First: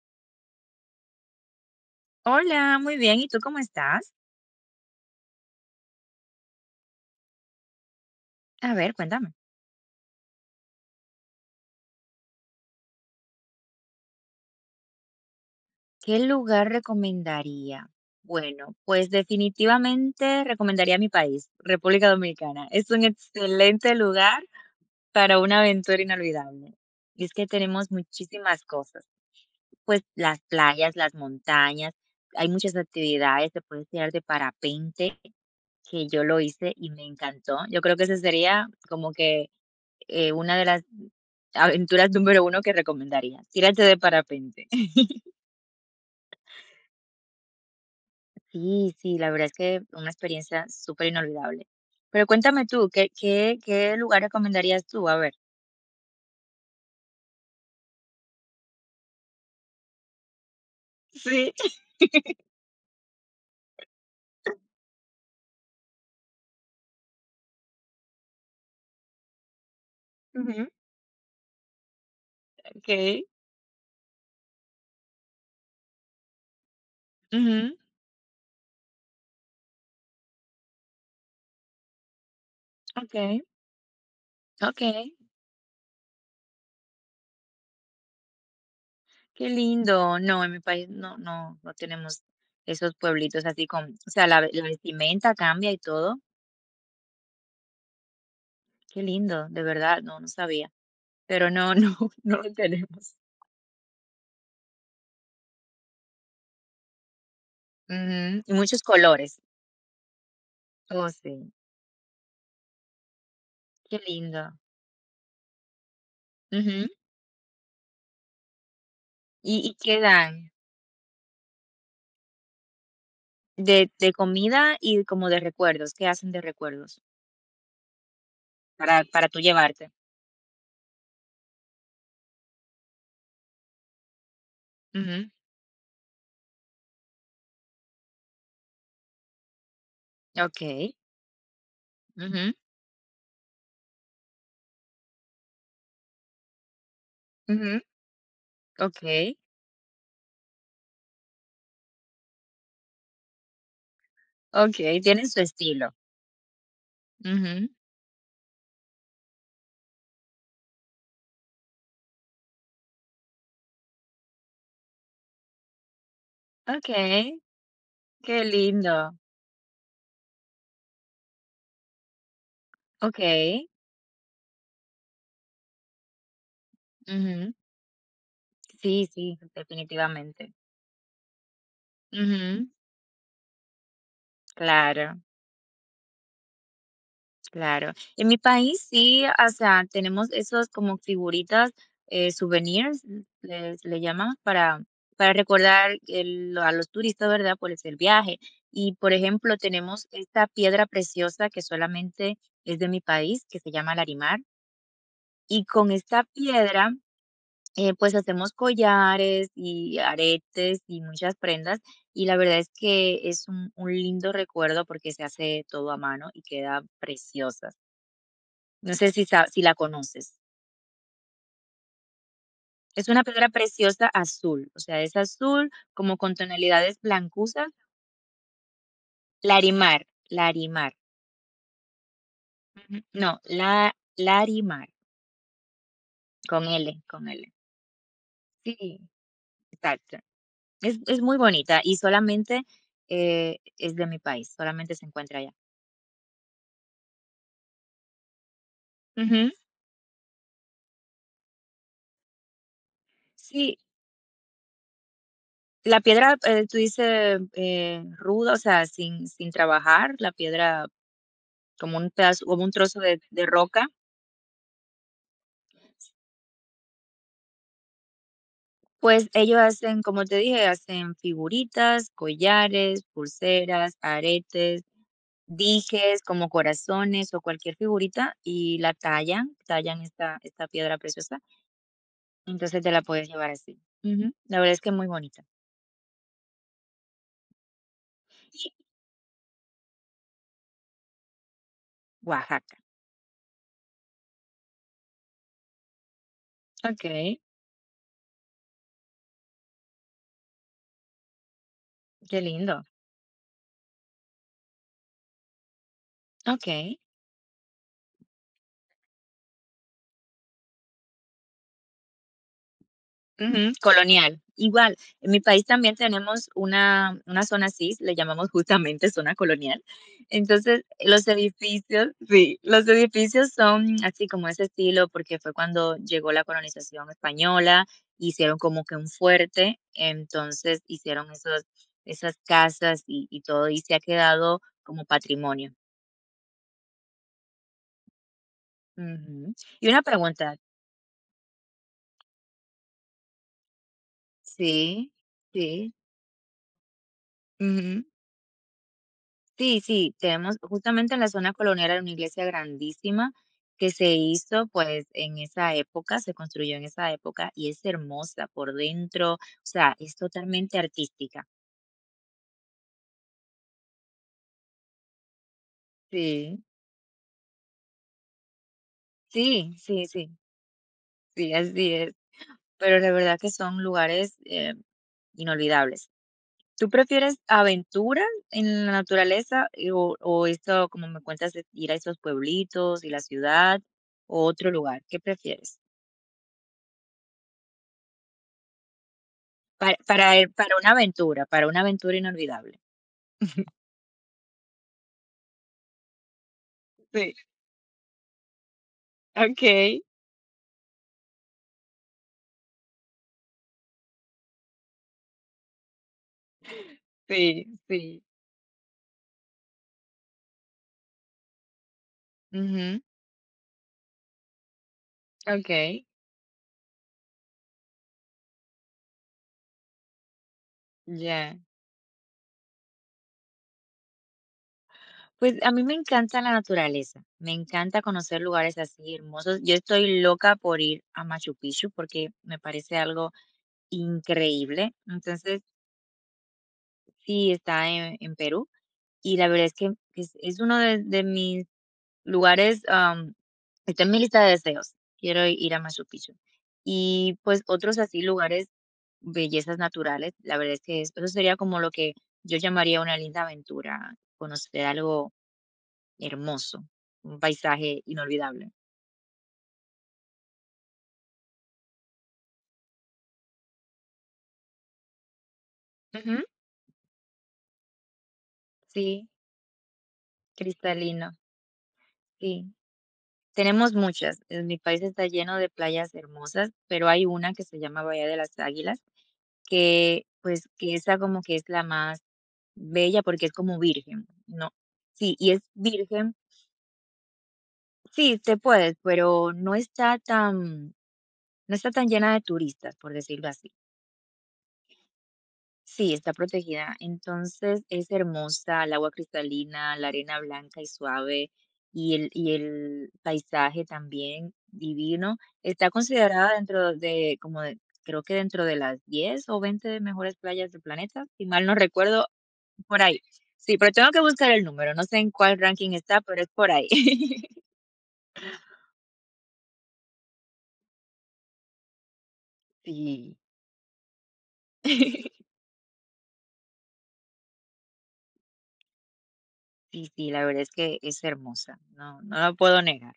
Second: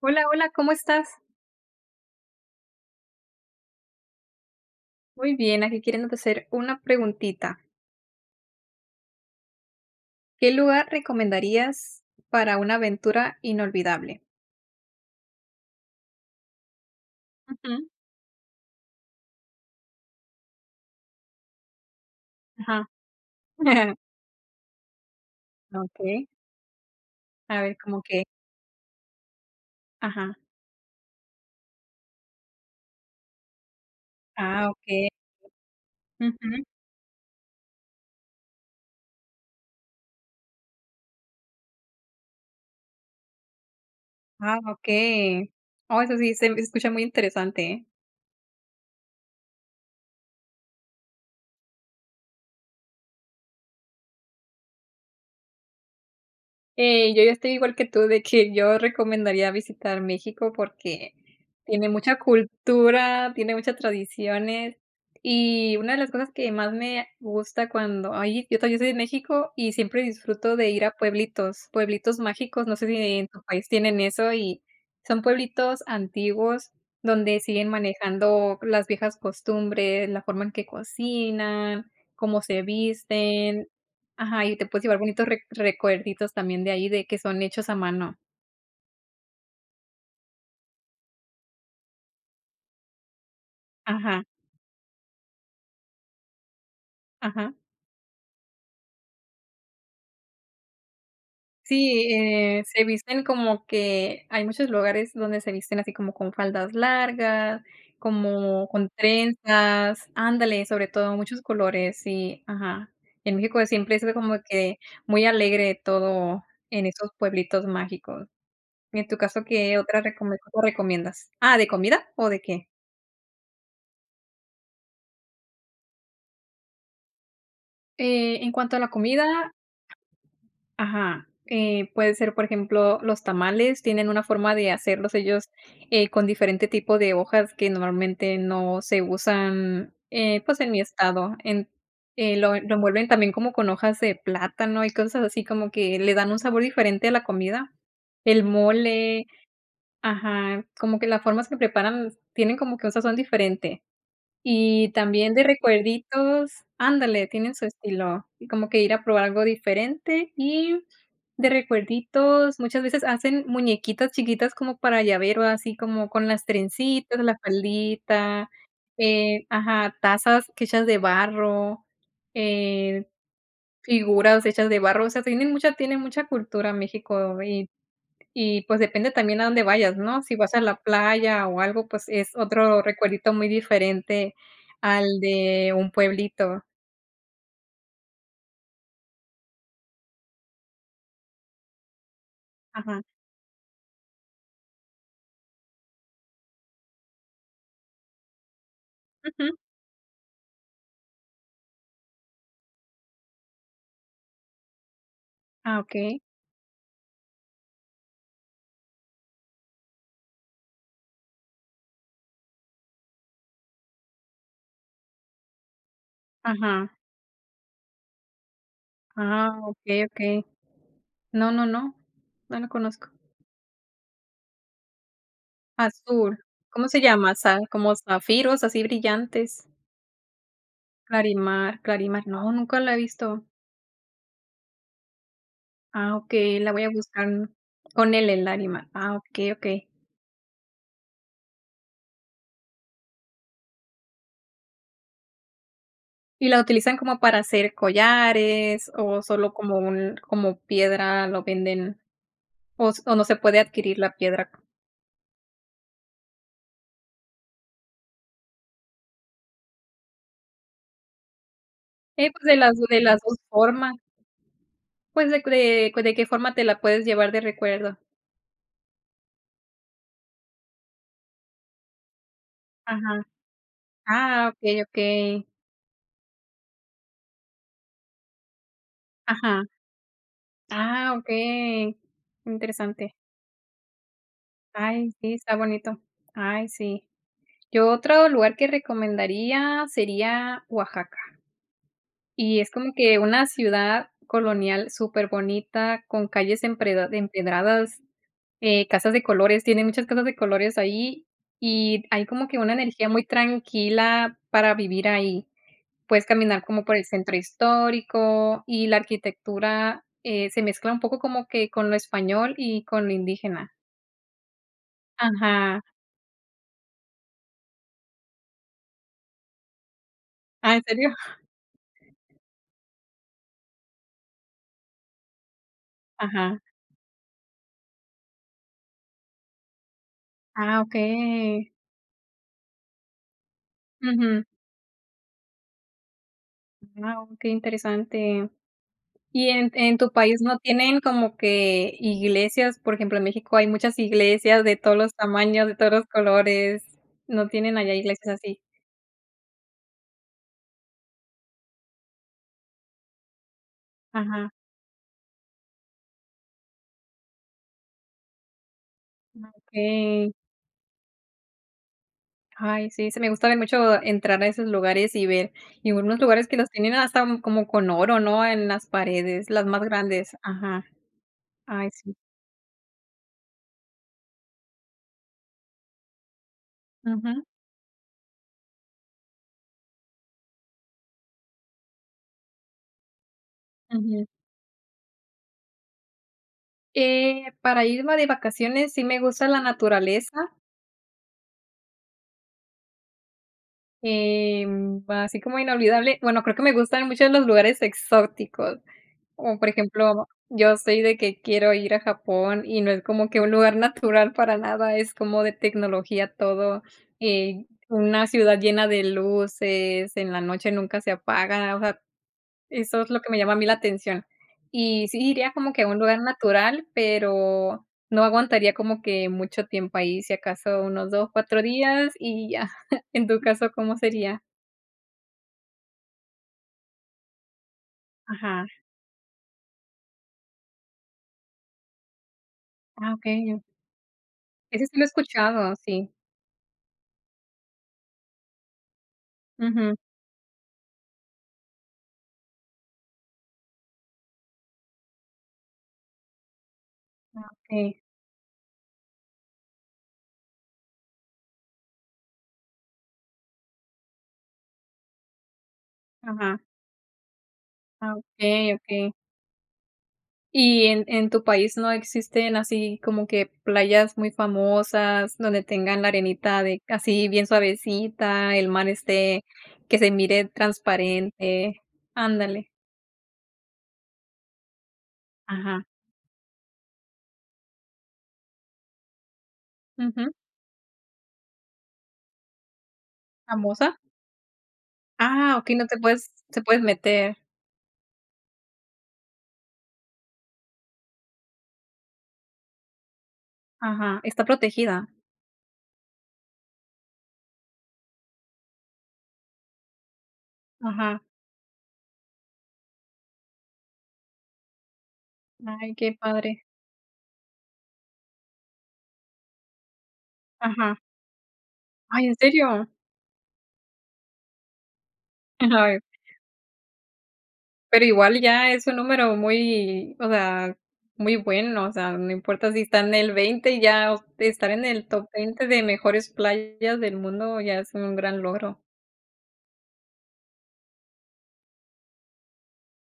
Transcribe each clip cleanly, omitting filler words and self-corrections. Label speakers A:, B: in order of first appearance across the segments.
A: Hola, hola, ¿cómo estás?
B: Hola, muy bien. ¿Y tú cómo estás?
A: Muy bien, aquí queriéndote hacer una preguntita.
B: A ver, cuéntame.
A: ¿Qué lugar recomendarías para una aventura inolvidable?
B: ¿Qué lugar
A: Ujú,
B: recomendaría? Bueno, pues definitivamente recomendaría mi país, República Dominicana.
A: ajá.
B: Es un excelente lugar para una aventura
A: Okey,
B: inolvidable. Y es que
A: a ver,
B: tenemos
A: ¿cómo qué?
B: muchísimas cosas, pues
A: Ajá.
B: las playas, las montañas, hay muchas actividades, te puedes tirar de
A: Ah, okey.
B: parapente, que yo lo
A: Ujú.
B: hice y me encantó. Yo creo que ese sería como que una de las aventuras número uno que recomendaría, tírate de
A: Ah,
B: parapente.
A: okey. Oh, eso sí se escucha muy interesante, ¿eh?
B: Sí, sí, la verdad es que una experiencia súper inolvidable. Pero cuéntame tú, ¿qué lugar recomendarías tú? A ver.
A: Yo ya estoy igual que tú, de que yo recomendaría visitar México porque
B: Sí.
A: tiene mucha cultura, tiene muchas tradiciones. Y una de las cosas que más me gusta cuando ay, yo también soy de México y siempre disfruto
B: Ujú.
A: de ir a pueblitos, pueblitos mágicos. No sé si en
B: Okey.
A: tu país tienen eso y son pueblitos antiguos donde siguen
B: Ujú.
A: manejando las viejas costumbres, la forma en que cocinan, cómo se
B: Okey,
A: visten. Ajá, y te puedes llevar
B: okey.
A: bonitos re recuerditos también de ahí, de que son hechos a mano.
B: Qué lindo. No, en mi país no tenemos esos pueblitos así con o
A: Ajá,
B: sea, la vestimenta cambia y todo.
A: ajá.
B: Qué lindo, de verdad, no, no sabía. Pero no, no,
A: Sí,
B: no lo
A: se
B: tenemos.
A: visten como que hay muchos lugares donde se visten así como con faldas largas,
B: Ujú, y
A: como
B: muchos
A: con
B: colores.
A: trenzas, ándale, sobre
B: Oh,
A: todo muchos
B: sí,
A: colores, sí, ajá. En México siempre
B: qué
A: es como
B: lindo.
A: que muy alegre todo en
B: Ujú.
A: esos pueblitos mágicos. Y en tu caso,
B: ¿Y
A: ¿qué
B: qué
A: otra recome
B: dan?
A: cosa recomiendas? Ah, ¿de comida o de qué?
B: De comida y como de recuerdos, ¿qué hacen de recuerdos?
A: En cuanto a la
B: Para tú
A: comida,
B: llevarte.
A: ajá, puede ser, por ejemplo, los tamales tienen una forma de hacerlos
B: Ujú,
A: ellos, con diferente tipo de hojas que normalmente no se usan, pues, en mi
B: okey.
A: estado. En
B: Ujú,
A: lo envuelven también como con hojas de plátano y cosas así, como que le dan un sabor diferente a la comida.
B: ujú,
A: El mole,
B: okey,
A: ajá, como que las formas que preparan tienen como que un sazón diferente. Y
B: okey, tienen
A: también
B: su
A: de
B: estilo.
A: recuerditos, ándale, tienen su
B: Ujú,
A: estilo, y como que ir a probar algo diferente, y de recuerditos muchas veces hacen muñequitas chiquitas como para llavero, así como con las trencitas, la
B: okey, qué
A: faldita,
B: lindo.
A: ajá, tazas que hechas de barro, eh,
B: Okey,
A: figuras hechas de barro, o sea, tienen mucha cultura México
B: ujú.
A: y, pues,
B: Sí,
A: depende
B: sí,
A: también a dónde vayas, ¿no? Si vas
B: definitivamente.
A: a la playa o algo, pues, es
B: Ujú,
A: otro recuerdito muy diferente al
B: claro.
A: de un pueblito.
B: Claro. En mi país sí, o sea, tenemos esos como figuritas,
A: Ajá.
B: souvenirs, les le llaman, para recordar a los turistas, ¿verdad? Pues el viaje. Y, por
A: Ujú.
B: ejemplo, tenemos esta piedra preciosa que solamente es de mi país, que se llama Larimar. Y
A: Ah,
B: con
A: okey.
B: esta piedra, pues hacemos collares y aretes y muchas prendas. Y la verdad es que es un lindo recuerdo porque se hace todo a mano y queda
A: Ajá.
B: preciosa. No sé si sa
A: Ah,
B: si la
A: okey,
B: conoces.
A: okey. No, no, no. No lo conozco.
B: Es una piedra preciosa azul, o sea, es azul como con
A: Azul. ¿Cómo se
B: tonalidades
A: llama? Za
B: blancuzas.
A: como zafiros así brillantes.
B: Larimar, Larimar.
A: Clarimar, Clarimar. No, nunca la he
B: Ujú. No,
A: visto.
B: la Larimar,
A: Ah, okey, la voy a
B: Con
A: buscar
B: L.
A: con L, el Larimar.
B: Sí,
A: Ah, okey, okey.
B: exacto. Es muy bonita y solamente, es de mi país, solamente se encuentra allá.
A: ¿Y la utilizan como para hacer collares o
B: Ujú.
A: solo como piedra lo venden o no se puede
B: Sí,
A: adquirir la piedra?
B: la piedra, tú dices, ruda, o sea, sin trabajar, la piedra como un
A: Pues
B: pedazo
A: de
B: como un
A: las
B: trozo
A: de las
B: de
A: 2
B: de roca.
A: formas, pues de qué forma te la puedes llevar de recuerdo.
B: Pues ellos hacen, como te dije, hacen figuritas, collares,
A: Ajá.
B: pulseras,
A: Ah, okey,
B: aretes,
A: okey.
B: dijes como corazones o cualquier figurita y la tallan,
A: Ajá.
B: tallan esta piedra
A: Ah,
B: preciosa.
A: okey.
B: Entonces te la
A: Interesante.
B: puedes llevar así. Ujú, la verdad es que es muy
A: Ay, sí,
B: bonita.
A: está bonito. Ay, sí. Yo otro lugar que recomendaría sería Oaxaca. Y es
B: Oaxaca.
A: como que una ciudad colonial superbonita, con calles
B: Ok,
A: empreda empedradas, casas de colores, tiene muchas casas de colores ahí, y hay
B: qué
A: como que una
B: lindo.
A: energía muy tranquila para vivir ahí. Puedes caminar como
B: Ok.
A: por el centro histórico y la arquitectura, se mezcla un poco como que con lo español y con lo
B: Ujú,
A: indígena.
B: colonial. Igual, en mi país
A: Ajá.
B: también tenemos una zona así, le llamamos justamente zona colonial.
A: Ah, ¿en
B: Entonces,
A: serio?
B: los edificios, sí, los edificios son así como ese estilo, porque fue cuando llegó la
A: Ajá.
B: colonización española, hicieron como que un fuerte,
A: Ah,
B: entonces hicieron esos,
A: okey.
B: esas casas y todo, y se ha
A: Ujú.
B: quedado como patrimonio.
A: Guau, qué interesante. ¿Y
B: Ujú.
A: en
B: Y
A: en
B: una
A: tu país
B: pregunta,
A: no tienen como que iglesias? Por ejemplo, en México hay muchas iglesias de todos
B: sí,
A: los tamaños, de todos
B: sí.
A: los colores. ¿No tienen allá
B: Ujú.
A: iglesias así?
B: Sí, sí, tenemos justamente en la zona colonial era una iglesia grandísima que se
A: Ajá,
B: hizo pues en esa época, se construyó en esa época y es hermosa por dentro, o sea, es
A: okey.
B: totalmente artística.
A: Ay, sí, se me gusta mucho entrar a esos lugares y ver, y unos lugares que
B: Sí.
A: los tienen hasta como con oro, ¿no? En las paredes, las
B: Sí,
A: más
B: sí, sí,
A: grandes. Ajá.
B: sí,
A: Ay,
B: así
A: sí.
B: es, pero la verdad que son lugares inolvidables. ¿Tú prefieres
A: Ujú,
B: aventuras en la naturaleza o esto, como me cuentas, de ir a esos pueblitos y la ciudad
A: ujú.
B: o otro lugar? ¿Qué prefieres?
A: Para irme de vacaciones, sí me gusta la
B: Para ir
A: naturaleza.
B: para una aventura inolvidable.
A: Así como inolvidable, bueno, creo que me gustan mucho
B: Sí,
A: los lugares exóticos, como por
B: okey,
A: ejemplo, yo soy de que quiero ir a Japón y no es como que un lugar natural para nada, es como de tecnología todo,
B: sí, sí.
A: una ciudad llena de luces, en la noche nunca se apaga, o sea,
B: Ujú.
A: eso es lo que me llama a mí la atención. Y sí iría como que a un
B: Okey,
A: lugar natural, pero no aguantaría como que mucho tiempo ahí, si acaso unos 2
B: ya.
A: 4 días y ya. En tu caso, ¿cómo sería?
B: Pues, a mí me encanta la naturaleza, me encanta conocer
A: Ajá.
B: lugares así hermosos. Yo estoy loca por ir a Machu Picchu porque me parece
A: Ah,
B: algo
A: okey. Ese
B: increíble.
A: sí lo he
B: Entonces,
A: escuchado, sí.
B: sí, está en Perú, y la verdad es que
A: Ujú.
B: es uno de mis lugares, está en mi lista de deseos, quiero ir a Machu Picchu. Y, pues, otros
A: Sí,
B: así lugares, bellezas naturales, la verdad es que eso sería como lo que yo llamaría una linda aventura, conocer algo
A: ajá.
B: hermoso, un paisaje
A: Ah,
B: inolvidable.
A: okey, okey. ¿Y en tu país no existen así como que playas muy famosas donde tengan la
B: Ujú,
A: arenita de así bien suavecita, el mar
B: sí,
A: esté que se mire
B: cristalino,
A: transparente?
B: sí.
A: Ándale.
B: Tenemos muchas, mi país está lleno de
A: Ajá.
B: playas hermosas, pero hay una que se llama Bahía de las Águilas, que,
A: Ujú.
B: pues, que esa como que es la más bella porque es como
A: ¿Famosa?
B: virgen, ¿no? Sí, y
A: Ah,
B: es
A: okey, no te puedes
B: virgen.
A: te puedes meter.
B: Sí, te puedes, pero no está tan, no está tan llena de turistas, por decirlo así.
A: Ajá. Está protegida.
B: Sí, está protegida. Entonces es hermosa, el agua cristalina, la arena blanca y
A: Ajá.
B: suave, y el paisaje también divino. Está
A: Ay, qué
B: considerada
A: padre.
B: dentro de, como de- creo que dentro de las 10 o 20 mejores playas del
A: Ajá.
B: planeta, si mal no
A: Ay,
B: recuerdo.
A: ¿en serio?
B: Por ahí. Sí, pero tengo que buscar el número, no sé en cuál ranking
A: Ay.
B: está, pero es por ahí.
A: Pero igual ya es un número muy, o sea, muy bueno, o sea, no importa si está en el
B: Sí.
A: 20, ya o estar en el top 20 de mejores playas del mundo ya es un gran logro.
B: Sí, sí, la verdad es que es hermosa, no no lo puedo negar.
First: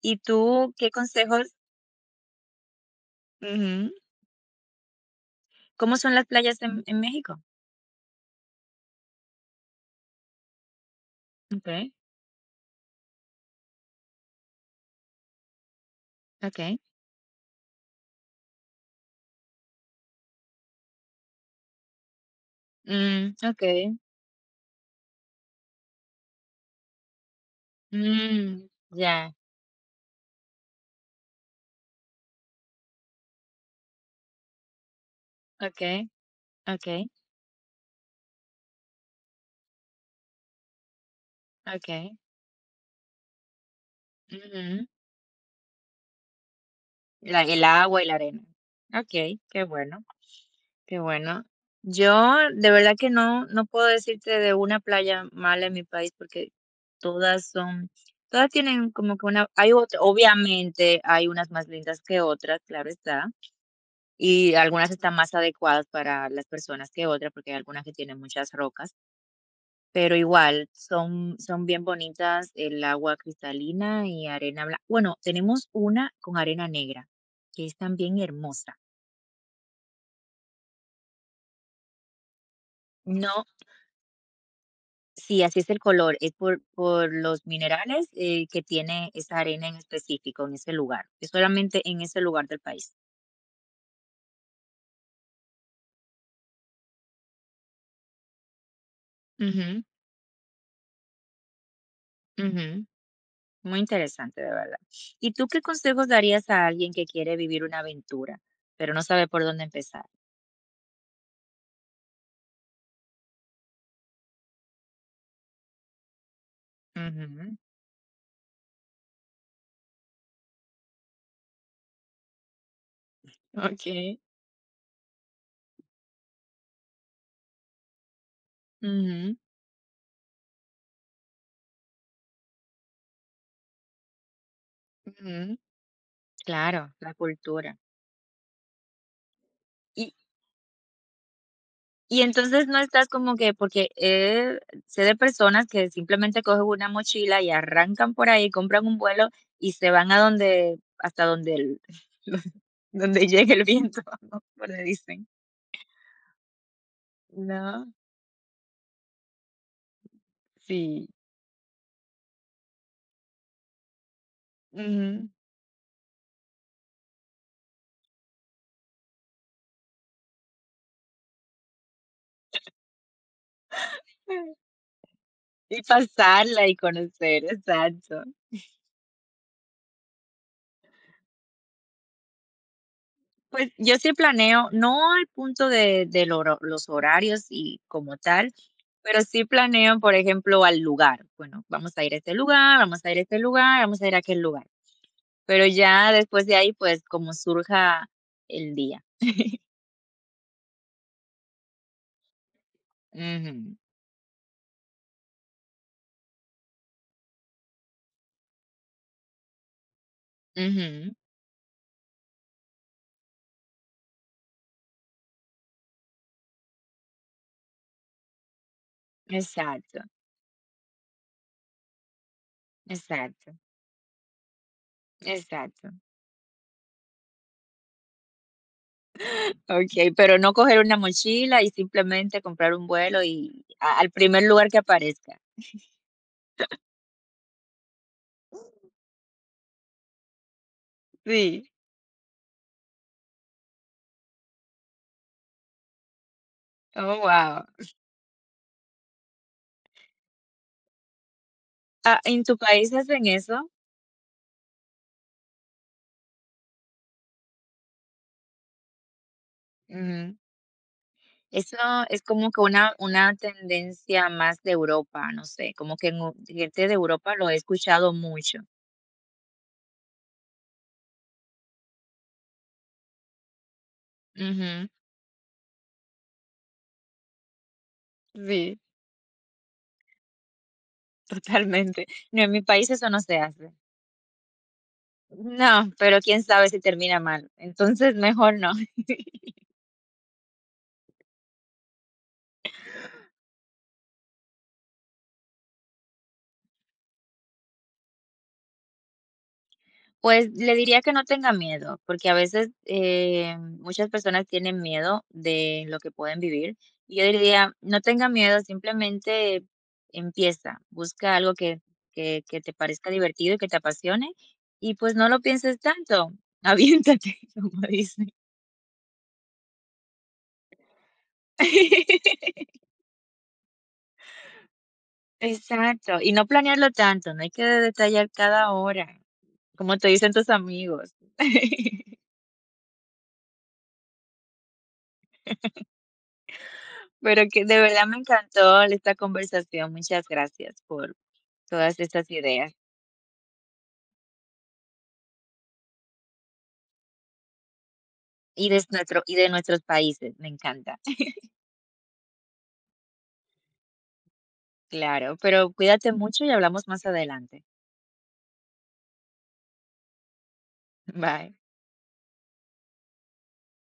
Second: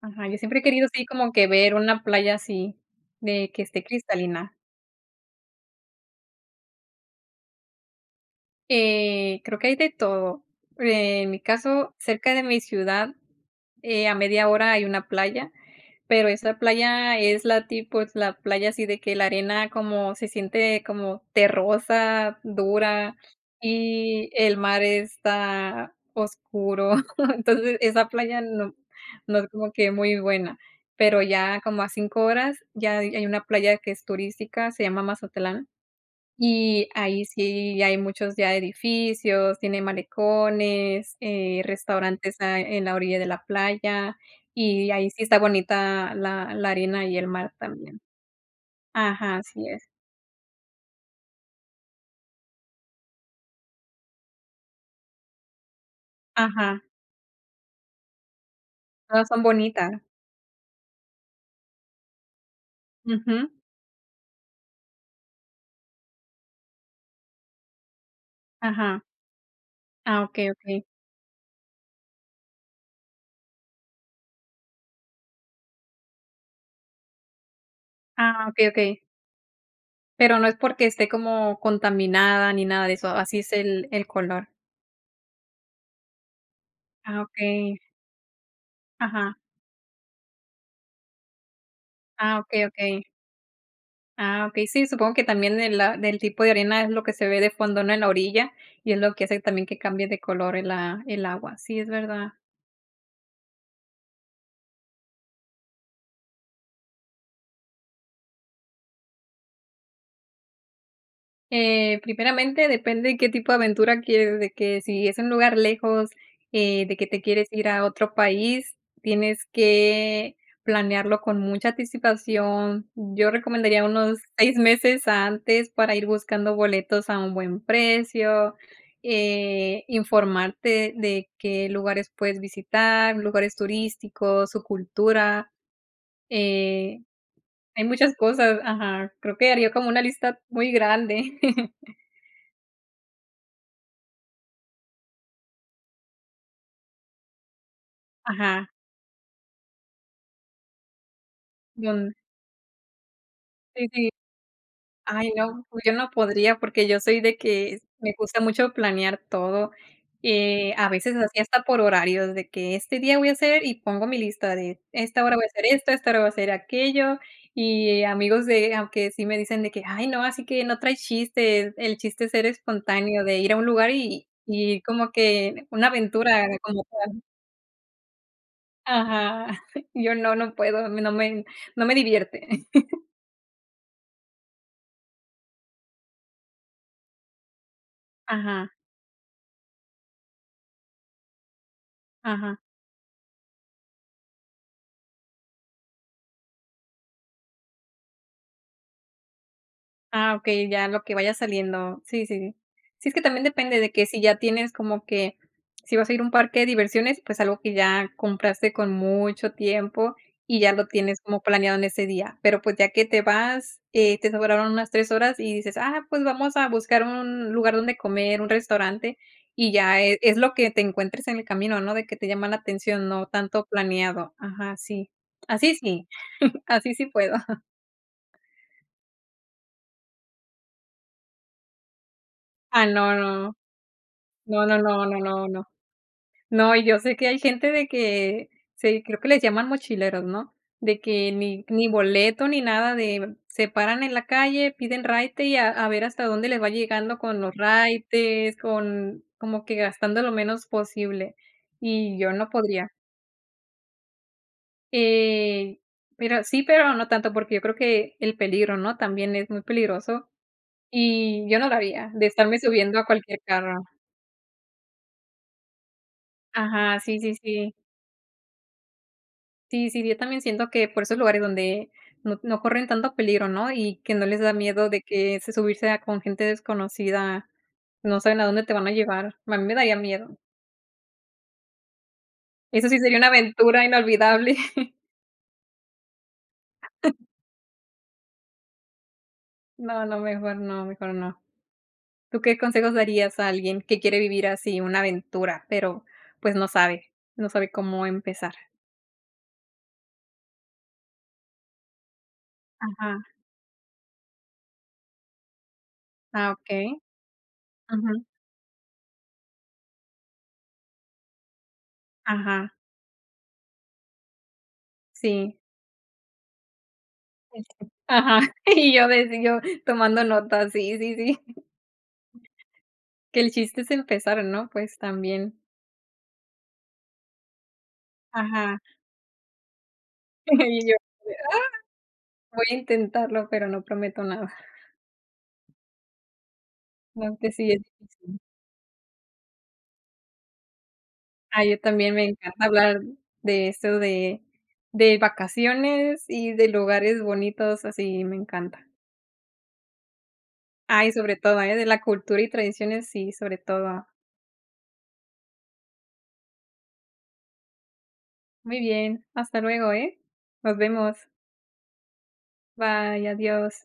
B: ¿Y
A: Ajá, yo siempre he
B: tú
A: querido
B: qué
A: así como que
B: consejos?
A: ver una playa así, de que esté
B: Ujú.
A: cristalina.
B: ¿Cómo son las playas en México?
A: Creo que hay de todo. En mi
B: Okay,
A: caso, cerca de mi ciudad, a media hora hay una playa, pero esa
B: okay.
A: playa es la tipo, es la playa así de que la arena como se siente como terrosa, dura
B: Mm, okey.
A: y el mar está oscuro. Entonces, esa playa
B: Mm,
A: no
B: ya.
A: no es como que muy buena, pero ya como a 5 horas ya hay una playa que es turística, se llama Mazatlán.
B: Okay,
A: Y
B: okay,
A: ahí sí hay muchos ya edificios, tiene malecones,
B: okay.
A: restaurantes a en la orilla de la playa,
B: Ujú.
A: y ahí sí está bonita la arena y el
B: La
A: mar
B: el
A: también.
B: agua y la arena.
A: Ajá,
B: Okay, qué
A: así es.
B: bueno. Qué bueno. Yo de verdad que no, no puedo decirte de una playa mala en mi país porque
A: Ajá,
B: todas son, todas tienen como
A: todas
B: que
A: son
B: una, hay otra,
A: bonitas.
B: obviamente hay unas más lindas que otras, claro está,
A: Ujú.
B: y algunas están más adecuadas para las personas que otras porque hay algunas que tienen muchas rocas,
A: Ajá.
B: pero
A: Ah, okey,
B: igual
A: okey.
B: son, son bien bonitas el agua cristalina y arena blanca. Bueno, tenemos una con arena negra que es también
A: Ah, okey,
B: hermosa.
A: okey. Pero no es porque esté como contaminada ni nada de eso, así
B: No.
A: es el color.
B: Sí, así es el color, es por
A: Ah,
B: los
A: okey.
B: minerales que tiene
A: Ajá.
B: esa arena en específico en ese lugar. Es solamente en ese
A: Ah,
B: lugar del
A: okey, okey.
B: país.
A: Ah, okey, sí, supongo que también de la del tipo de arena es lo que se ve de fondo, ¿no?, en la orilla, y es lo que hace también que
B: Ujú,
A: cambie de color el a el agua. Sí, es verdad.
B: ujú. Muy interesante, de verdad. ¿Y tú qué consejos darías a alguien que quiere vivir una aventura, pero no sabe por dónde empezar?
A: Primeramente, depende de qué tipo de aventura quieres, de que si es un lugar lejos, de que te quieres
B: Ujú,
A: ir a otro país, tienes que planearlo con mucha anticipación. Yo recomendaría
B: Ok.
A: unos 6 meses antes para ir buscando boletos a un buen precio,
B: Ujú,
A: informarte de qué lugares puedes visitar, lugares turísticos, su cultura,
B: ujú. Claro,
A: eh,
B: la cultura.
A: hay muchas cosas, ajá, creo que haría como una lista muy grande.
B: Y entonces no estás como que porque, sé de personas que simplemente cogen una mochila y arrancan por ahí,
A: Ajá.
B: compran un vuelo y se van a donde hasta donde el
A: Don
B: donde llegue el
A: Sí,
B: viento,
A: sí.
B: como le dicen,
A: Ay, no, pues, yo no podría, porque yo soy de que
B: ¿no?
A: me gusta mucho planear todo, a
B: Sí.
A: veces así hasta por horarios, de que este día voy a hacer y pongo mi lista de esta
B: Ujú.
A: hora voy a hacer esto, esta hora voy a hacer aquello, y amigos de aunque sí me dicen de que: "Ay, no, así que no trae chistes", el chiste es ser espontáneo, de ir a un lugar y y como que
B: Y
A: una aventura
B: pasarla y
A: como tal.
B: conocer, exacto.
A: Ajá, yo no, no puedo, no me divierte.
B: Pues, yo sí planeo, no al punto de lo los horarios y como tal,
A: Ajá,
B: pero sí planeo, por ejemplo, al lugar. Bueno, vamos a ir a este
A: ajá.
B: lugar, vamos a ir a este lugar, vamos a ir a aquel lugar. Pero ya después de ahí, pues, como surja el día.
A: Ah, okey, ya lo que vaya saliendo. Sí, sí, sí. Sí, es que también
B: Ujú,
A: depende de que si ya tienes como que si vas a ir a un parque de diversiones, pues algo que ya compraste con mucho tiempo y ya lo
B: ujú.
A: tienes como planeado en ese día. Pero, pues, ya que te vas, te sobraron unas 3 horas y dices: "Ah, pues vamos a buscar un lugar donde comer, un restaurante", y ya
B: Exacto,
A: es lo que te encuentres en el camino, ¿no? De que te llama la atención, no
B: exacto,
A: tanto planeado. Ajá, sí. Así
B: exacto.
A: sí, así sí puedo.
B: Okey, pero no coger una mochila y simplemente comprar
A: Ah,
B: un
A: no,
B: vuelo
A: no.
B: y a al primer
A: No,
B: lugar
A: no,
B: que
A: no, no,
B: aparezca.
A: no, no. No, y yo sé que hay gente de que se creo que les llaman mochileros, ¿no? De que ni
B: Sí.
A: ni boleto ni nada de se paran en la calle, piden raite y a ver hasta dónde les va llegando
B: Oh,
A: con los
B: guau.
A: raites, con como que gastando lo menos posible, y
B: Ah,
A: yo
B: ¿en
A: no
B: tu
A: podría.
B: país hacen eso?
A: Eh, pero sí, pero no tanto, porque yo creo que el peligro, ¿no? También es muy peligroso, y yo no lo
B: Eso
A: haría,
B: es
A: de
B: como
A: estarme
B: que
A: subiendo a
B: una
A: cualquier carro.
B: tendencia más de Europa, no sé, como que en u gente de
A: Ajá, sí, sí,
B: Europa lo he
A: sí.
B: escuchado mucho.
A: Sí, sí, yo también siento que por esos lugares donde no corren tanto peligro, ¿no? Y que no les da
B: Ujú.
A: miedo de que se subirse a con gente desconocida, no saben a dónde te
B: Sí,
A: van a llevar. A mí me daría miedo.
B: totalmente. No, en mi
A: Eso
B: país
A: sí
B: eso
A: sería
B: no
A: una
B: se hace.
A: aventura inolvidable.
B: No, pero quién sabe si termina mal. Entonces, mejor no.
A: No, no, mejor no, mejor no. ¿Tú qué consejos darías a alguien que quiere vivir así una aventura, pero, pues, no sabe cómo empezar?
B: Pues, le diría que no tenga miedo, porque a veces,
A: Ajá.
B: muchas personas tienen miedo de lo que pueden
A: Ah,
B: vivir.
A: okey.
B: Y yo diría, no
A: Ujú.
B: tenga miedo, simplemente empieza, busca algo que
A: Ajá.
B: te parezca divertido y que te apasione, y pues, no lo
A: Sí.
B: pienses tanto, aviéntate,
A: Sí,
B: como
A: sí.
B: dicen.
A: Ajá. Y yo tomando notas. Sí, sí, sí. Que el chiste es empezar, ¿no? Pues también.
B: Exacto, y no planearlo tanto, no hay que detallar cada
A: Ajá.
B: hora, como te dicen tus
A: Y yo,
B: amigos.
A: ah, voy a intentarlo, pero no prometo nada. No,
B: Pero
A: que
B: que
A: sí
B: de
A: es
B: verdad me
A: difícil.
B: encantó esta conversación, muchas gracias por
A: Ah, yo
B: todas
A: también me
B: estas
A: encanta
B: ideas
A: hablar de eso de vacaciones y de lugares bonitos, así me
B: y de
A: encanta.
B: nuestro y de nuestros países, me encanta.
A: Ah, y sobre todo, ¿eh? De la cultura y tradiciones, sí, sobre todo.
B: Claro, pero cuídate mucho y hablamos más adelante.
A: Muy bien, hasta luego, ¿eh? Nos vemos.
B: Bye.
A: Bye, adiós.